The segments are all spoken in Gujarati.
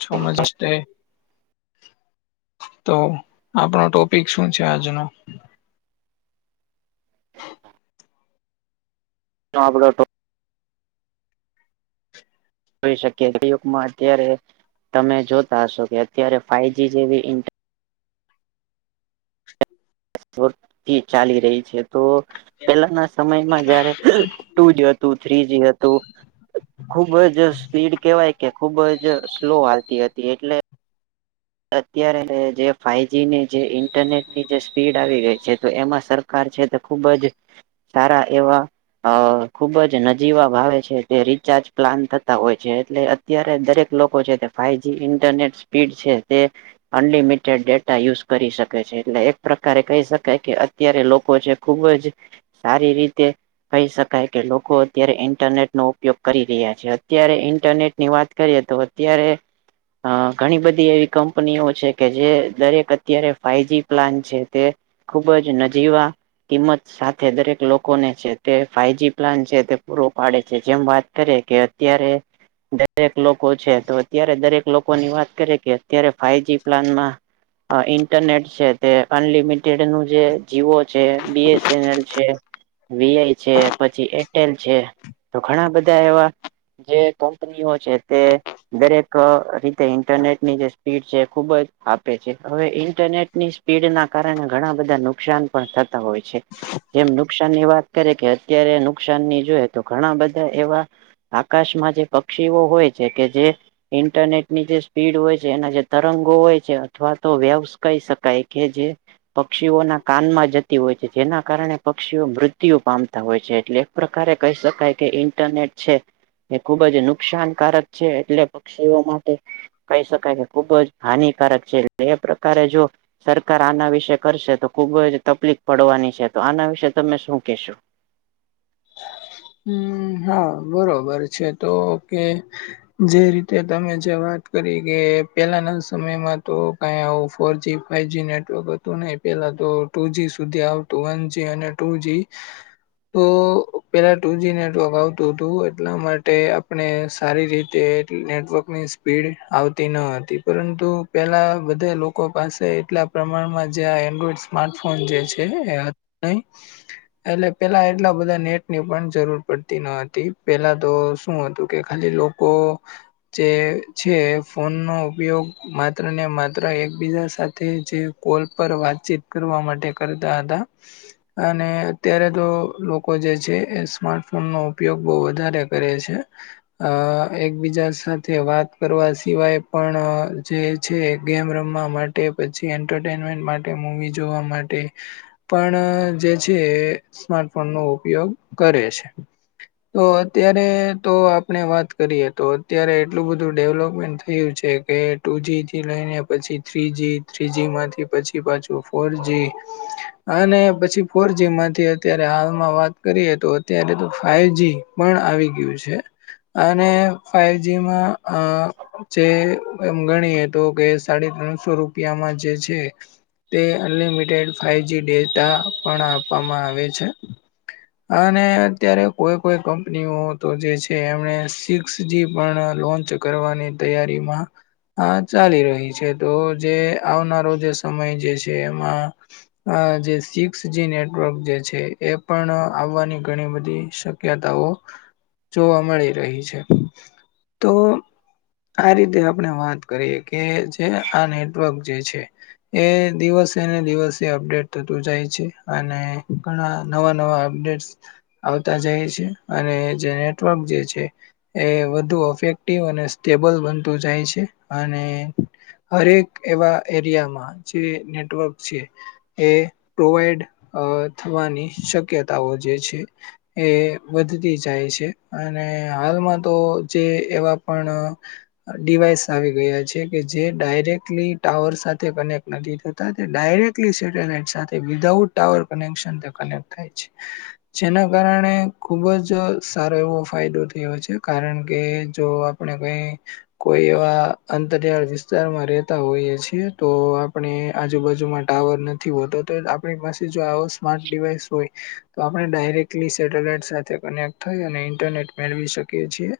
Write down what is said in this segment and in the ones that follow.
છો માં સજ્તે હપ્તા ઓ આપણો ટોપિક શું છે આજનો સાંભળો તો જોઈ શકી યુગમાં અત્યારે તમે જોતા હશો કે અત્યારે ફાઈવજી જેવી ઇન્ટ જોત થી ચાલી રહી છે તો પેલાના સમયમાં જયારે ટુ જ હતું થ્રીજી હતું. ખુબ જ સ્પીડ કેવાય કે ખુબ જ સ્લો હાલતી હતી એટલે અત્યારે જે ફાઈવજીની જે ઇન્ટરનેટની જે સ્પીડ આવી ગઈ છે તો એમાં સર કાર છે તે ખુબ જ સારા એવા અ ખુબ જ નજીવા ભાવે છે તે રિચાર્જ પ્લાન થતા હોય છે એટલે અત્યારે દરેક લોકો છે તે ફાઈવ જી ઇન્ટરનેટ સ્પીડ છે તે અનલિમિટેડ ડેટા યુઝ કરી શકે છે એટલે એક પ્રકારે કહી શકાય કે અત્યારે લોકો છે. ખુબ જ સારી રીતે. કહી શકાય કે લોકો અત્યારે ઈન્ટરનેટ નો ઉપયોગ કરી રહ્યા છે અત્યારે ઈન્ટરનેટ ની વાત કરીએ તો અત્યારે અ ઘણી બધી એવી કંપનીઓ છે કે જે દરેક અત્યારે ફાઈવ જી પ્લાન છે તે. ખુબ જ નજીવા કિંમત સાથે દરેક લોકોને છે તે ફાઈવજી પ્લાન છે તે પૂરો પાડે છે જેમ વાત કરી કે. અત્યારે દરેક લોકો છે તો અત્યારે દરેક લોકોની વાત કરે કે. અત્યારે ફાઈવ જી પ્લાનમાં અ ઇન્ટરનેટ છે તે અનલિમિટેડ નું જે. જીવો છે બી એસએનલ છે. વીઆઈ છે પછી એરટેલ છે તો ઘણા બધા એવા. જે કંપનીઓ છે તે દરેક અ રીતે ઇન્ટરનેટની જે. સ્પીડ છે ખુબ જ આપે છે હવે ઇન્ટરનેટની સ્પીડ ના કારણે ઘણા બધા નુકસાન પણ થતા હોય છે. જેમ નુકસાન ની વાત કરે કે અત્યારે નુકસાન ની જોએ તો ઘણા બધા એવા આકાશમાં જે પક્ષીઓ હોય છે કે જે ઇન્ટરનેટની જે સ્પીડ હોય જે એના જે તરંગો હોય છે અથવા તો વ્યવસ કહી શકાય કે જે. પક્ષીઓના કાનમાં જતી હોય છે જેના કારણે પક્ષીઓ મૃત્યુ પામતા હોય છે એટલે પ્રકારે કહી શકાય કે ઇન્ટરનેટ છે. એ ખુબજ નુકસાનકારક છે, એટલે પક્ષીઓ માટે કહી શકાય. ખુબ જ હાનિકારક છે, એટલે એ પ્રકારેજો. સરકાર આના વિશે કરશે તો ખુબ જ તકલીફ પડવાની છે, તો આના વિશે તમે શું કેશો. હુ, હા બરોબર છે, તો કે. જે રીતે તમે જે વાત કરીકે પેલાના સમયમાં તો કંઈ આવું ફોરજી. ફાઈવજી નેટવર્ક હતું, નહીં પેલા તો ટુ જી સુધી આવતું વનજી અને ટુજી તો. પહેલાં ટુજી નેટવર્ક આવતું તું એટલા માટે આપણે સારી રીતે નેટવર્કની સ્પીડ આવતી ન હતી, પરંતુ પેલા બધા લોકો પાસે એટલા પ્રમાણમાં જે એન્ડ્રોઈડ સ્માર્ટફોન જે છે, એ નહીં. એટલે પેલા એટલા બધા નેટ. ની પણ જરૂર પડતી ન હતી, પેલા તો શું હતું કે ખાલી લોકો જે છે, ફોનનો ઉપયોગ માત્ર ને માત્ર એકબીજા સાથે જે. કોલપર વાતચીત કરવા માટે કરતા હતા. અને અત્યારે તો લોકો જે. છે એ સ્માર્ટફોન નો ઉપયોગ બહુ વધારે કરે છે. અ એકબીજા સાથે વાત કરવા સિવાય પણ જે. છે, ગેમ રમવા માટે પછી એન્ટરટેનમેન્ટ માટે મૂવી જોવા માટે. પણજે છે, સ્માર્ટફોનનો ઉપયોગ કરે છે. તો અત્યારે તો આપણે વાત કરીએતો અત્યારે એટલું બધું ડેવલોપમેન્ટ થયું છે. કે ટુજીથી લઈને પછી થ્રીજી થ્રી જીમાંથી પછી પાછું ફોરજી. અને પછી ફોરજીમાંથી અત્યારે હાલમાં વાત કરીએ તો અત્યારે તો ફાઈવજી પણ આવી ગયું છે. અને ફાઈવ જી માં આ. જે એમ ગણીએ તોકે સાડી ત્રણસો રૂપિયામાં જે છે. તે અનલિમિટેડ ફાઇવજી ડેટા પણ આપવામાં આવે છે. અને અત્યારે કોઈ કોઈ કંપનીઓ તોજે છે, એમણે સિક્સજી પણ લોન્ચ. કરવાની તૈયારીમાં. હા ચાલી રહી છે, તોજે આવનારોજે સમય જે છે, એમાં અ જે સિક્સજી નેટવર્ક જે છે, એ પણ આવવાની ઘણી બધી શક્યતાઓ જોવા મળી રહી છે, તો આ રીતે આપણે વાત કરીએ કેજે આ નેટવર્ક જે છે, એ દિવસેને દિવસે અપડેટ થતું જાય છે, અને ઘણા નવા નવા અપડેટ આવતા જાય છે, અને જે નેટવર્ક જે છે. એ વધુ અફેક્ટિવ અને સ્ટેબલ બનતું જાય છે, અને હા, એક એવા એરિયામાં જે નેટવર્ક છે. એ પ્રોવાઈડ થવાની શક્યતાઓ જે છે, એ વધતી જાય છે, અને હાલમાં તોજે એવા પણ ડિવાઈસ આવી ગયા છે, કેજે ડાયરેક્ટલી ટાવર સાથે કનેક્ટ નથી થતાં. ડાયરેકલી સેટેલાઈટ સાથે વિધાઉટ ટાવર કનેક્શન તે કનેક્ટ થાય છે. જેના કારણે ખુબ જ સારો એવો ફાયદો થયો છે, કારણ કેજો આપણે કંઈ કોઈ એવા અંતરિયાળ વિસ્તારમાં રહેતા હોઈએ છીએ, તો આપણે આજુ બાજુમાં ટાવર નથી, હોતોતો આપણી પાસે જો આવો સ્માર્ટ ડિવાઈસ હોય તો આપણે ડાયરેક્ટલી સેટેલાઈટ સાથે કનેક્ટ થઈ અને ઇન્ટરનેટ મેળવી શકીએ છીએ.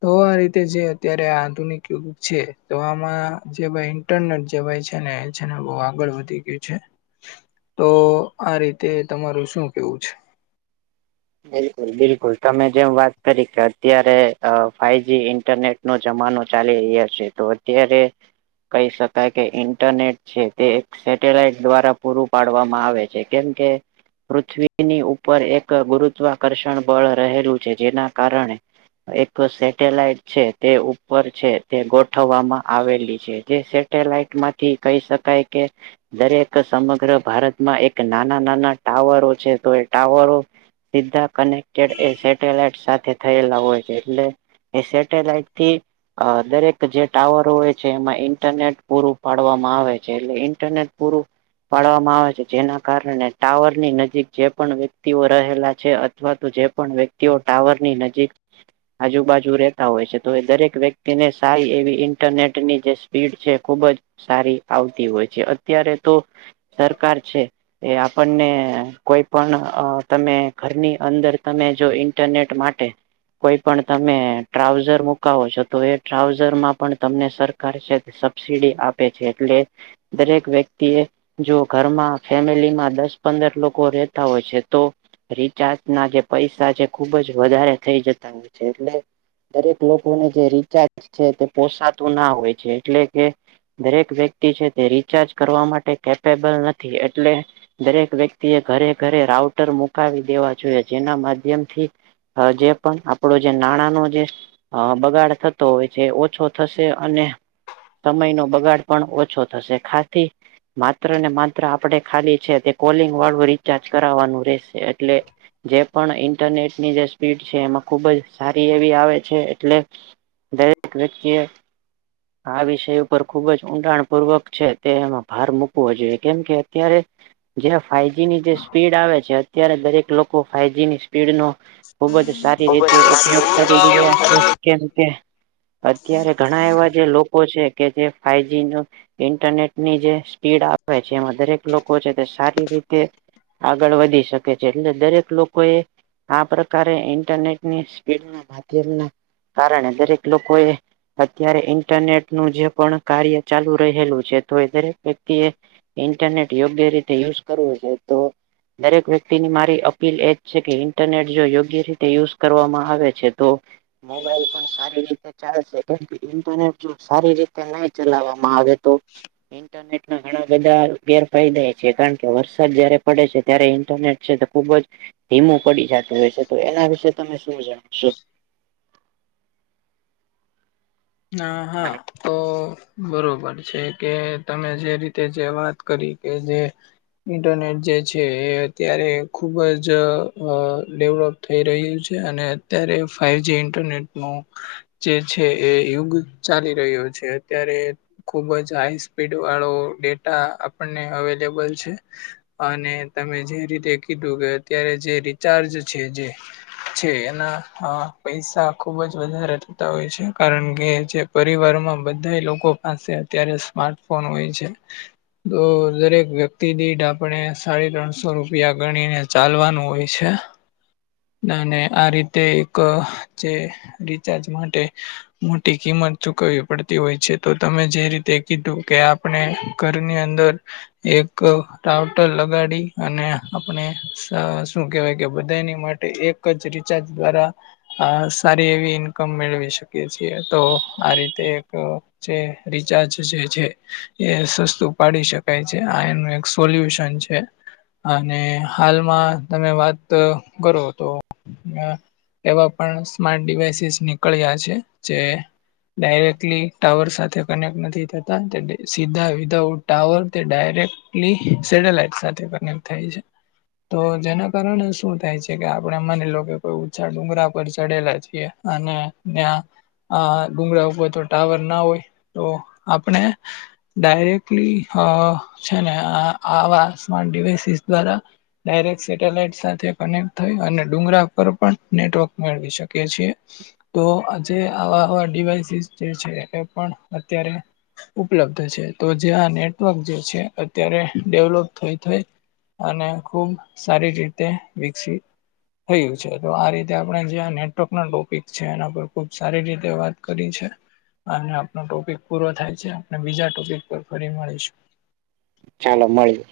તોઆ રીતે જે અત્યારે આધુનિક યુગ છે, તો આમાં જે ભાઈ ઇંટરનેટ જવાય છે, ને છે ને બહુ આગળ વધી ગયું છે. તોઆ રીતે તમારું શું કેવું છે? બિલકુલ, બિલકુલ તમે જેમ વાત કરીકે અત્યારે ફાઈવજી ઇન્ટરનેટ નો જમાનો ચાલી રહ્યા છે તો અત્યારે કહી શકાય કે ઇન્ટરનેટ છે તે સેટેલાઈટ દ્વારા પૂરું પાડવામાં આવે છે, કેમ કે! પૃથ્વીની ઉપર એક ગુરુત્વાકર્ષણ બળ રહેલું છે, જેના કારણે એક સેટેલાઈટ છે, તે ઉપર છે તે ગોઠવવામાં આવેલી છે. જે સટેલાઈટ માંથી કહી શકાય કે દરેક સમગ્ર ભારતમાં એક નાના નાના ટાવરો છે તો એ ટાવરો સીધા કનેક્ટેડ એ સેટેલાઈટ સાથે થયેલા હોય છે, એટલે એ સેટેલાઈટથી અ દરેક જે ટાવર હોય છે, એમાં ઈન્ટરનેટ પૂરું પાડવામાં આવે છે એટલે ઈન્ટરનેટ પૂરું પાડવામાં આવે છે, જેના કારણે ટાવર ની નજીક જે પણ વ્યક્તિઓ રહેલા છે, અથવા તો જે પણ વ્યક્તિઓ ટાવર ની નજીક આજુબાજુ રહેતા હોય છે, તો એ દરેક વ્યક્તિને સારી એવી ઇન્ટરનેટની જે સ્પીડ છે ખુબ જ સારી આવતી હોય છે. અત્યારે તો સરકાર છે એ આપણને કોઈ પણ તમે ઘરની અંદર તમે જો ઇન્ટરનેટ માટે કોઈ પણ તમે ટ્રાઉઝર મુકાવો છો તો એ ટ્રાઉઝર માં પણ તમને સરકાર છે. સબસીડી આપે છે, એટલે દરેક વ્યક્તિએ જો ઘરમાં ફેમિલીમાં દસ પંદર લોકો રહેતા હોય છે તો રિચાર્જ ના જે પૈસા છે, ખુબ જ વધારે થઈ જતા હોય છે એટલે દરેક લોકોને જે રિચાર્જ છે તે પોસાતું ના હોય છે એટલે કે દરેક વ્યક્તિ છે, તે રિચાર્જ કરવા માટે કેપેબલ નથી. એટલે દરેક વ્યક્તિ એ ઘરે ઘરે રાઉટર મુક મુકાવ દેવા જોઈએ જેના માધ્યમથી જે પણ આપડો જે નાણાંનો જે બગાડ થતો હોય છે ઓછો થશે અને સમય નો બગાડ પણ ઓછો થશે ખાથી માત્ર ને માત્ર આપડે ખાલી છે તે કોલિંગ વાળું રીચાર્જ કરાવવાનું રહેશે. એટલે. જે પણ ઇન્ટરનેટ ની જે સ્પીડ છે એમાં ખુબ જ સારી એવી આવે છે, એટલે દરેક વ્યક્તિએ આ વિષય ઉપર ખુબ જ ઊંડાણ પૂર્વક છે, તે એમાં ભાર મૂકવો જોઈએ કેમ કે અત્યારે જે ફાઇવજી ની જે સ્પીડ આવે છે અત્યારે દરેક લોકો ફાઈવજી ની પીડ નો ખુબ જ સારી રીતે ઉપયોગ કરી રહ્યા છે કેમ કે. અત્યારે ઘણા એવા જે લોકો છે કે જે ફાઈવજી નો ઇન્ટરનેટની જે સ્પીડ આપે છે એમાં દરેક લોકો છે તે સારી રીતે આગળ વધી શકે. એટલે દરેક લોકોએ આ પ્રકારે ઇન્ટરનેટની સ્પીડ ના મધ્યના. [unintelligible] કારણ દરેક લોકો એ. અત્યારે ઇન્ટરનેટ નું જે પણ કાર્ય ચાલુ રહેલું છે તો એ દરેક વ્યક્તિ એ. ઇન્ટરનેટ યોગ્ય રીતે યુઝ કરવું છે તો દરેક વ્યક્તિ. તિની મારી અપીલ એજ છે કે ઇન્ટરનેટ જો યોગ્ય રીતે યુઝ કરવામાં આવે છે તો. મોબાઈલ પણ સારી રીતે ચાલશે કેમ કે ઇન્ટરનેટ જો સારી રીતે નહી ચલાવા. મારે તો ઇન્ટરનેટ ઘણા બધા ગેરફાયદા એ છે કારણ કે વરસાદ જયારે પડે છે ત્યારે ઇન્ટરનેટ છે તો ખુબ જ ધીમો પડી જતું હોય છે. તો એના વિશે તમે શું જણાવશો? ના હા [unintelligible] તો બરોબર છે કે તમે જે રીતે જે વાત કરી કે જે. ઇન્ટરનેટ જે છે એ અત્યારે ખૂબ જ ડેવલપ. થઈ રહ્યું છે અને અત્યારે ફઇવ જ ઇન્ટરનેટનું જે છે. એ યુગ ચાલી રહ્યો છે અત્યારે. ખુબ જ હાઈ સ્પીડ વાળો ડેટા આપણને અવેલેબલ છે. અને તમે જે રીતે કીધું કે અત્યારે જે રિચાર્જ છે જે છે એના પૈસા ખુબ જ વધારે થતા હોય છે. કારણ કે જે પરિવારમાં બધા લોકો પાસે અત્યારે સ્માર્ટફોન હોય છે. તો દરેક વ્યક્તિ દીઠ આપણે સાડી ત્રણસો રૂપિયા ગણીને ચાલવાનું હોય છે. [unintelligible] આ રીતે એક જે રિચાર્જ માટે મોટી કિંમત ચૂકવવી પડતી હોય છે તો તમે જે રીતે કીધું કે આપણે ઘરની અંદર એક ટઉટર લગાડી અને આપણે શું કેહેવાય કે બધાની માટે એક જ રિચાર્જ દ્વારા સારી એવી ઇન્કમ મેળવી શકે. છએ તો આ રીતે એક જે રિચાર્જ જે છે એ સસ્તું પાડી શકાય છે આનું. પોલ્યુશન છે. અને હાલમાં તમે વાત કરો તો. એવા પણ સ્માર્ટ ડિવાઈસીસ નીકળ્યા છે જે ડાયરેક્ટલી ટાવર સાથે કનેક્ટ નથી થતા. સીધા વિધઉટ ટાવર તે ડાયરેક્ટલી સેટેલાઈટ સાથે કનેક્ટ થાય છે. તો જેના કારણે શું થાય છે કે આપડણે મની લો કે કોઈ ઓછા ડુંગરા પર ચડેલા છીએ. અને ત્યાં આ ગુગરાહ હોય તો ટાવર ના હોય તો આપણે ડાયરેક્ટલી છે ને આવા સ્માર્ટ ડડીવાઈસીસ દ્વારા ડાયરેક્ટ સેટેલાઈટ સાથે કનેક્ટ થઈ અને ડુંગરા પર પણ નેટવર્ક મેળવી શકી છીએ. તો આ જે આવા આવા ડિવાસીસ જે છે એ પણ અત્યારે ઉપલબ્ધ છે તો જે આ નેટવર્ક જે છે અત્યારે ડેવલોપ થઈ થઈ. અને ખુબ સારી રીતે વિકસી. થયું છે તો આ રીતે આપણે જે નેટવર્ક ના ટોપિક છે એના પર. ખુબ સારી રીતે વાત કરી છે. અને આપનો ટોપિક પૂરો થાય છે આપ બીજા ટોપિક પર ફરી મળીશું. ચાલો મળી.